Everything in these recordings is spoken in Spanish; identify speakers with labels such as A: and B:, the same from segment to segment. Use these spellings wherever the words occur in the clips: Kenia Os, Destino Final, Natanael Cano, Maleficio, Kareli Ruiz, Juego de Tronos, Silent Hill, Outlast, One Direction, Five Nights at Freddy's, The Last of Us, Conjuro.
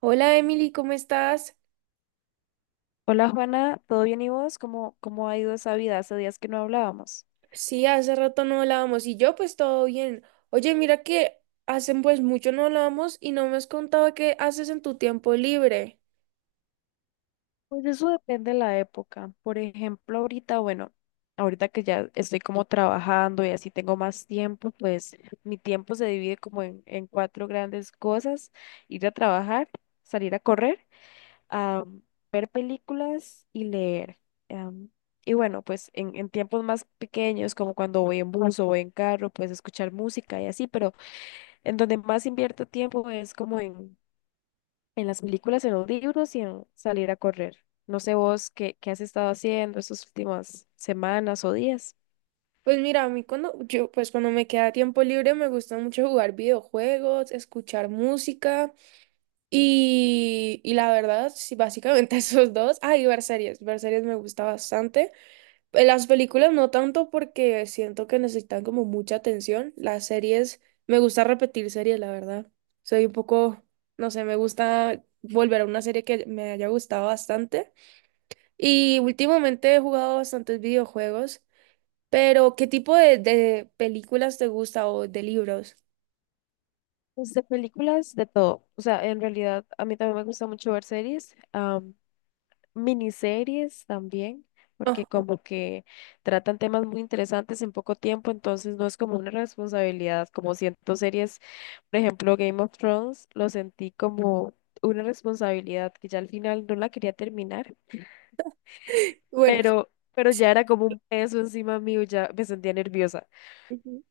A: Hola Emily, ¿cómo estás?
B: Hola Juana, ¿todo bien y vos? ¿Cómo ha ido esa vida? Hace días que no hablábamos.
A: Sí, hace rato no hablábamos y yo pues todo bien. Oye, mira que hace pues mucho no hablábamos y no me has contado qué haces en tu tiempo libre.
B: Pues eso depende de la época. Por ejemplo, ahorita, bueno, ahorita que ya estoy como trabajando y así tengo más tiempo, pues mi tiempo se divide como en cuatro grandes cosas. Ir a trabajar, salir a correr, a ver películas y leer. Am, y bueno, pues en tiempos más pequeños, como cuando voy en bus o voy en carro, pues escuchar música y así, pero en donde más invierto tiempo es como en las películas, en los libros y en salir a correr. No sé vos qué has estado haciendo estas últimas semanas o días.
A: Pues mira, a mí cuando yo pues cuando me queda tiempo libre me gusta mucho jugar videojuegos, escuchar música y la verdad, sí, básicamente esos dos. Ah, y ver series me gusta bastante. En las películas no tanto porque siento que necesitan como mucha atención. Las series, me gusta repetir series, la verdad. Soy un poco, no sé, me gusta volver a una serie que me haya gustado bastante. Y últimamente he jugado bastantes videojuegos, pero ¿qué tipo de películas te gusta o de libros?
B: Pues de películas, de todo. O sea, en realidad a mí también me gusta mucho ver series, miniseries también, porque
A: Ajá.
B: como que tratan temas muy interesantes en poco tiempo, entonces no es como una responsabilidad, como siento series, por ejemplo, Game of Thrones, lo sentí como una responsabilidad que ya al final no la quería terminar
A: Bueno,
B: pero ya era como un peso encima mío, ya me sentía nerviosa.
A: ujú,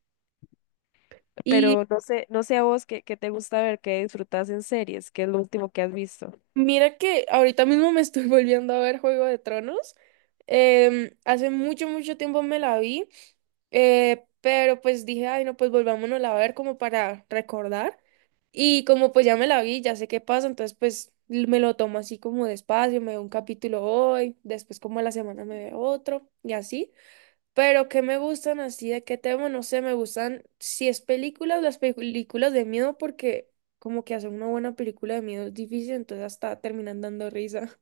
A: y
B: Pero no sé, no sé a vos qué te gusta ver, qué disfrutas en series, qué es lo último que has visto.
A: mira que ahorita mismo me estoy volviendo a ver Juego de Tronos. Hace mucho, mucho tiempo me la vi, pero pues dije, ay, no, pues volvámonos a ver como para recordar. Y como pues ya me la vi, ya sé qué pasa, entonces pues me lo tomo así como despacio, me veo un capítulo hoy, después como a la semana me veo otro y así. Pero que me gustan así, de qué tema, no sé, me gustan, si es películas, las películas de miedo, porque como que hacer una buena película de miedo es difícil, entonces hasta terminan dando risa.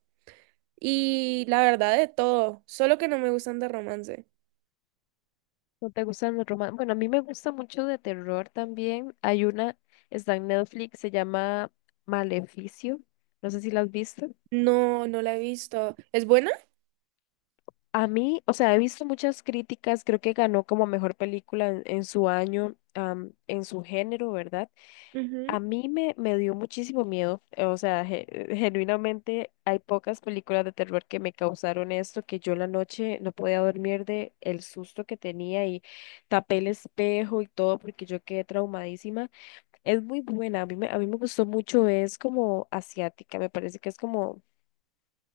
A: Y la verdad de todo, solo que no me gustan de romance.
B: ¿No te gustan los romances? Bueno, a mí me gusta mucho de terror también. Hay una, está en Netflix, se llama Maleficio. No sé si la has visto.
A: No, no la he visto. ¿Es buena?
B: A mí, o sea, he visto muchas críticas, creo que ganó como mejor película en su año, en su género, ¿verdad?
A: Ujú,
B: A mí me dio muchísimo miedo, o sea, genuinamente hay pocas películas de terror que me causaron esto, que yo la noche no podía dormir de el susto que tenía y tapé el espejo y todo porque yo quedé traumadísima. Es muy buena, a a mí me gustó mucho, es como asiática, me parece que es como,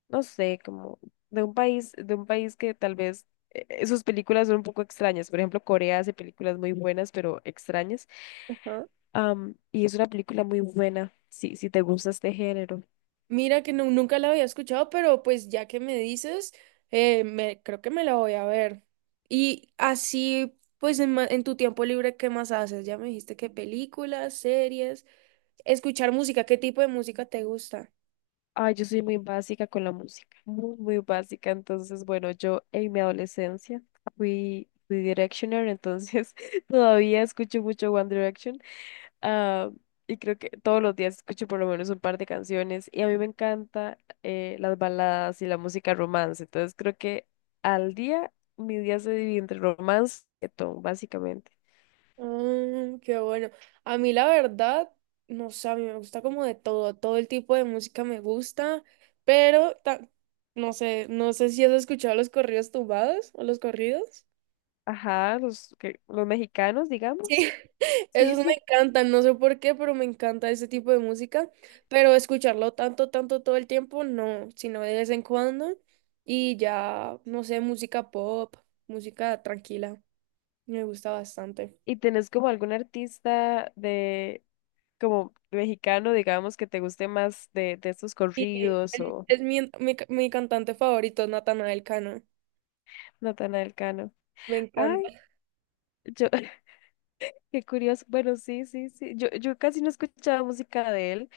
B: no sé, como de un país que tal vez sus películas son un poco extrañas. Por ejemplo, Corea hace películas muy buenas, pero extrañas.
A: ajá.
B: Y es una película muy buena, si, si te gusta este género.
A: Mira que no, nunca la había escuchado, pero pues ya que me dices, creo que me la voy a ver. Y así, pues en tu tiempo libre, ¿qué más haces? Ya me dijiste que películas, series, escuchar música, ¿qué tipo de música te gusta?
B: Ay, yo soy muy básica con la música, muy, muy básica. Entonces, bueno, yo en mi adolescencia fui Directioner, entonces todavía escucho mucho One Direction. Ah, y creo que todos los días escucho por lo menos un par de canciones. Y a mí me encanta las baladas y la música romance. Entonces, creo que al día, mi día se divide entre romance y reggaetón, básicamente.
A: Mm, qué bueno. A mí la verdad, no sé, a mí me gusta como de todo, todo el tipo de música me gusta, pero no sé, no sé si has escuchado los corridos tumbados o los corridos.
B: Ajá, los, los mexicanos, digamos.
A: Sí,
B: Sí,
A: esos me
B: sí.
A: encantan, no sé por qué, pero me encanta ese tipo de música, pero escucharlo tanto, tanto todo el tiempo, no, sino de vez en cuando y ya, no sé, música pop, música tranquila, me gusta bastante.
B: ¿Y tenés como algún artista de como mexicano, digamos, que te guste más de estos
A: Y
B: corridos o
A: es mi cantante favorito, Natanael Cano,
B: Natanael Cano?
A: me encanta.
B: Ay, yo, qué curioso. Bueno, sí, sí, sí. Yo casi no escuchaba música de él.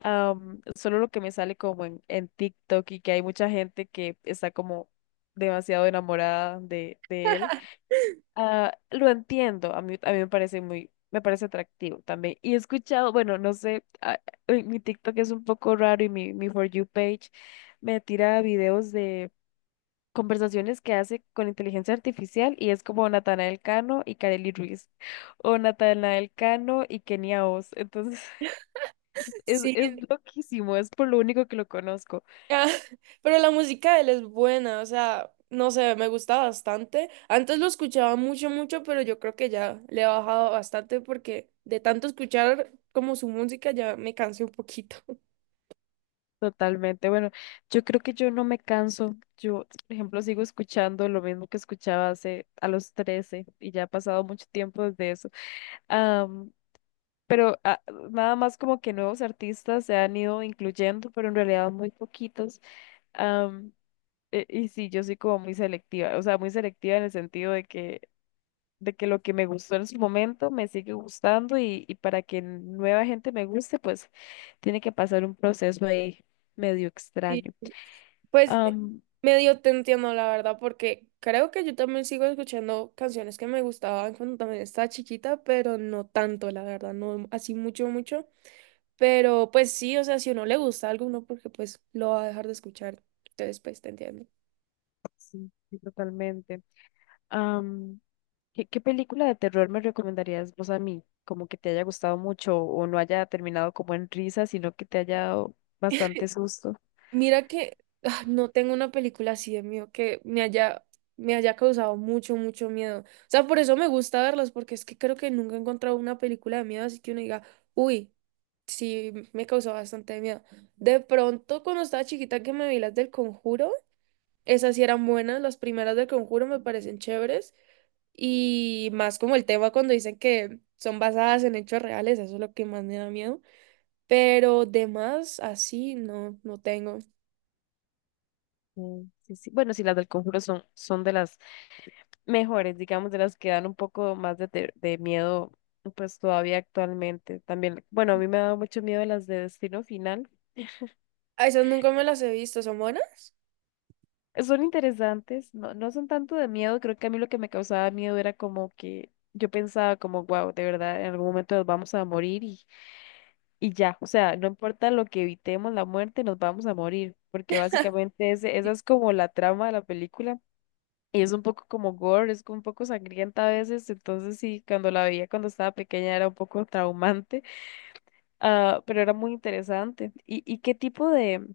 B: Solo lo que me sale como en TikTok y que hay mucha gente que está como demasiado enamorada de él. Ah, lo entiendo, a mí me parece muy, me parece atractivo también. Y he escuchado, bueno, no sé, mi TikTok es un poco raro y mi For You page me tira videos de conversaciones que hace con inteligencia artificial y es como Natanael Cano y Kareli Ruiz o Natanael Cano y Kenia Os. Entonces,
A: Sí,
B: es loquísimo, es por lo único que lo conozco.
A: ah. Pero la música de él es buena, o sea, no sé, me gusta bastante. Antes lo escuchaba mucho, mucho, pero yo creo que ya le he bajado bastante porque de tanto escuchar como su música ya me cansé un poquito.
B: Totalmente. Bueno, yo creo que yo no me canso. Yo, por ejemplo, sigo escuchando lo mismo que escuchaba hace a los 13 y ya ha pasado mucho tiempo desde eso. Am, pero nada más como que nuevos artistas se han ido incluyendo, pero en realidad muy poquitos. Am, y sí, yo soy como muy selectiva, o sea, muy selectiva en el sentido de que lo que me gustó en su momento me sigue gustando y para que nueva gente me guste, pues tiene que pasar un proceso ahí medio
A: Y
B: extraño.
A: pues medio te entiendo, la verdad, porque creo que yo también sigo escuchando canciones que me gustaban cuando también estaba chiquita, pero no tanto, la verdad, no así mucho, mucho. Pero pues sí, o sea, si uno le gusta algo, uno porque pues lo va a dejar de escuchar. Entonces, pues te entiendo.
B: Sí, sí, totalmente. Am, ¿qué película de terror me recomendarías vos a mí? Como que te haya gustado mucho o no haya terminado como en risa, sino que te haya dado bastante susto.
A: Mira que no tengo una película así de miedo que me haya causado mucho, mucho miedo. O sea, por eso me gusta verlas, porque es que creo que nunca he encontrado una película de miedo así que uno diga, uy, sí, me causó bastante miedo. De pronto, cuando estaba chiquita que me vi las del Conjuro, esas sí eran buenas, las primeras del Conjuro me parecen chéveres. Y más como el tema cuando dicen que son basadas en hechos reales, eso es lo que más me da miedo. Pero de más, así no, no tengo.
B: Mm, sí, sí. Bueno, sí, las del Conjuro son, son de las mejores, digamos, de las que dan un poco más de miedo, pues todavía actualmente. También, bueno, a mí me ha dado mucho miedo las de Destino Final.
A: A esas nunca me las he visto, ¿son buenas?
B: Son interesantes, no, no son tanto de miedo, creo que a mí lo que me causaba miedo era como que yo pensaba como, wow, de verdad, en algún momento nos vamos a morir y ya, o sea, no importa lo que evitemos la muerte, nos vamos a morir, porque básicamente ese, esa es como la trama de la película y es un poco como gore, es un poco sangrienta a veces, entonces sí, cuando la veía cuando estaba pequeña era un poco traumante. Ah, pero era muy interesante. Y qué tipo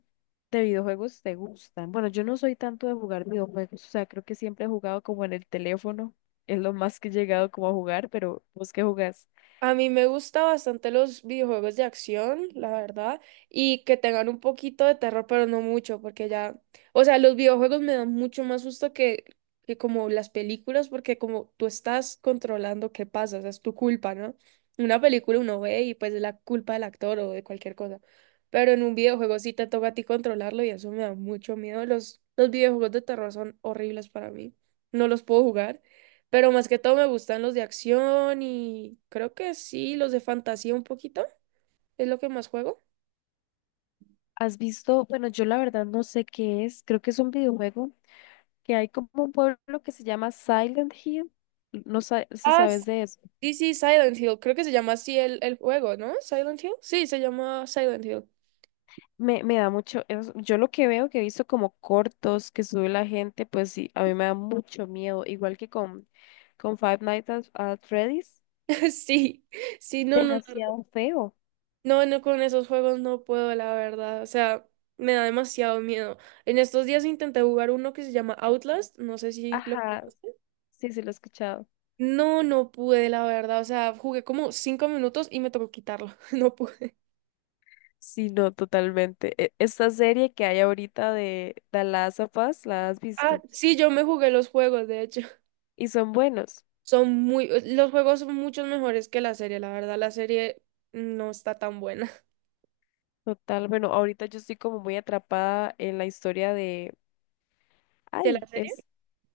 B: de videojuegos te gustan? Bueno, yo no soy tanto de jugar videojuegos, o sea, creo que siempre he jugado como en el teléfono, es lo más que he llegado como a jugar, pero ¿vos qué jugás?
A: A mí me gusta bastante los videojuegos de acción, la verdad, y que tengan un poquito de terror, pero no mucho, porque ya, o sea, los videojuegos me dan mucho más susto que como las películas, porque como tú estás controlando qué pasa, o sea, es tu culpa, ¿no? Una película uno ve y pues es la culpa del actor o de cualquier cosa, pero en un videojuego sí te toca a ti controlarlo y eso me da mucho miedo. Los videojuegos de terror son horribles para mí, no los puedo jugar. Pero más que todo me gustan los de acción y creo que sí, los de fantasía un poquito. Es lo que más juego.
B: ¿Has visto? Bueno, yo la verdad no sé qué es, creo que es un videojuego que hay como un pueblo que se llama Silent Hill, no sé si
A: Ah, s-
B: sabes de eso.
A: sí, sí, Silent Hill. Creo que se llama así el juego, ¿no? Silent Hill. Sí, se llama Silent Hill.
B: Me da mucho, yo lo que veo que he visto como cortos que sube la gente, pues sí, a mí me da mucho miedo, igual que con Five Nights at Freddy's,
A: Sí, sí, no, no, no,
B: demasiado feo.
A: no, no, con esos juegos no puedo, la verdad. O sea, me da demasiado miedo. En estos días intenté jugar uno que se llama Outlast. No sé si lo
B: Ajá,
A: conoces.
B: sí, sí lo he escuchado.
A: No, no pude, la verdad. O sea, jugué como 5 minutos y me tocó quitarlo. No pude.
B: Sí, no, totalmente. Esta serie que hay ahorita de The Last of Us, ¿la has
A: Ah,
B: visto?
A: sí, yo me jugué los juegos, de hecho.
B: Y son buenos,
A: Son muy, los juegos son muchos mejores que la serie, la verdad, la serie no está tan buena.
B: total. Bueno, ahorita yo estoy como muy atrapada en la historia de,
A: ¿De la
B: ay,
A: serie?
B: es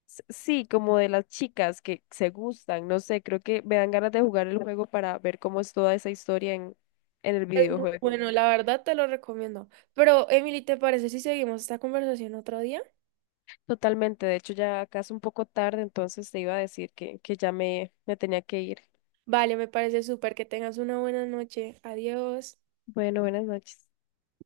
B: Sí, como de las chicas que se gustan, no sé, creo que me dan ganas de jugar el juego para ver cómo es toda esa historia en el
A: Es muy
B: videojuego.
A: bueno, la verdad te lo recomiendo. Pero, Emily, ¿te parece si seguimos esta conversación otro día?
B: Totalmente, de hecho ya acá es un poco tarde, entonces te iba a decir que ya me tenía que ir.
A: Vale, me parece súper que tengas una buena noche. Adiós.
B: Bueno, buenas noches.